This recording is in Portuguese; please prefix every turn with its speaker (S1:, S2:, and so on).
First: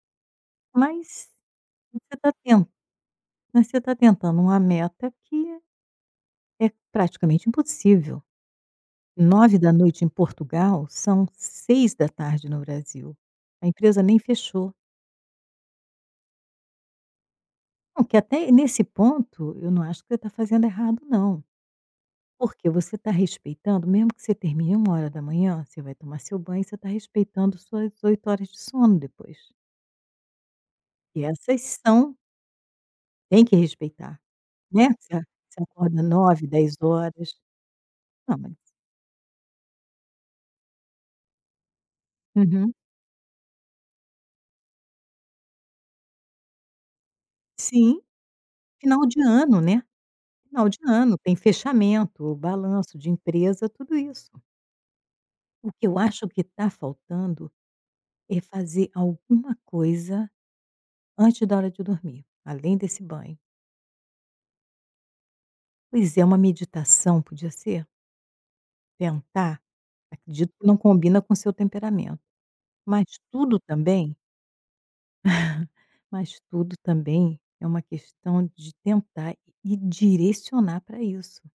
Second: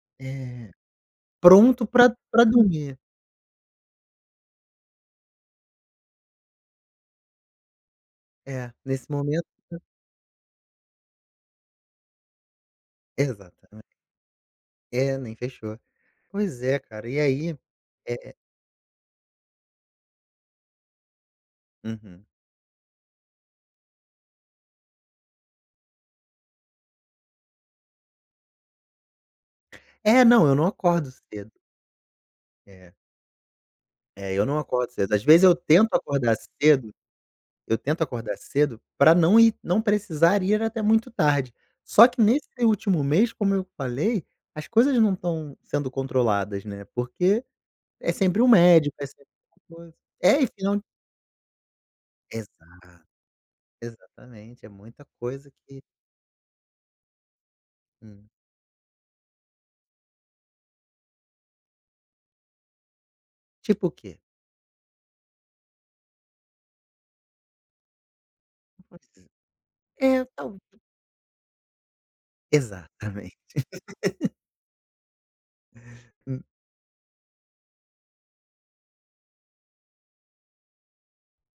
S1: Eh,
S2: Mas
S1: pronto pra
S2: você tá
S1: pra
S2: ten
S1: dormir.
S2: mas você tá tentando uma meta que é praticamente impossível.
S1: É, nesse momento
S2: 21:00 em Portugal são 18:00 no Brasil, a
S1: Exatamente.
S2: empresa nem fechou.
S1: É, nem fechou. Pois é, cara, e, aí,
S2: Não, que
S1: eh eh
S2: até nesse ponto, eu não acho que você está fazendo errado não,
S1: Uhum.
S2: porque você tá respeitando mesmo que você termine 01:00, você vai tomar seu banho e você está respeitando suas 8 horas de sono depois.
S1: É. não, eu não acordo
S2: Porque
S1: cedo.
S2: essas são
S1: É.
S2: tem que respeitar,
S1: É, eu não
S2: né?
S1: acordo cedo,
S2: Você
S1: às vezes, eu
S2: você
S1: tento
S2: acorda
S1: acordar
S2: 09:00, dez
S1: cedo
S2: horas,
S1: eu tento acordar
S2: não mas
S1: cedo pra não ir não precisar ir até muito tarde. Só que nesse
S2: Uhum.
S1: último mês, como eu falei, as coisas não estão sendo controladas, né, porque
S2: Sim,
S1: é sempre um médico,
S2: final
S1: é
S2: de
S1: sempre
S2: ano,
S1: uma
S2: né?
S1: coisa. É e
S2: Final de
S1: final
S2: ano, tem fechamento, balanço
S1: Exato,
S2: de empresa, tudo isso.
S1: exatamente, é muita coisa
S2: O
S1: que
S2: que eu acho que tá faltando
S1: Hum.
S2: é fazer alguma coisa, antes da hora de dormir, além desse banho.
S1: Tipo o quê?
S2: Pois é, uma meditação podia ser?
S1: [unintelligible]
S2: Tentar?
S1: É
S2: Acredito
S1: talv
S2: que não combina com o seu temperamento. Mas
S1: Exatamente.
S2: tudo também mas
S1: Hum.
S2: tudo também é uma questão de tentar e direcionar para isso.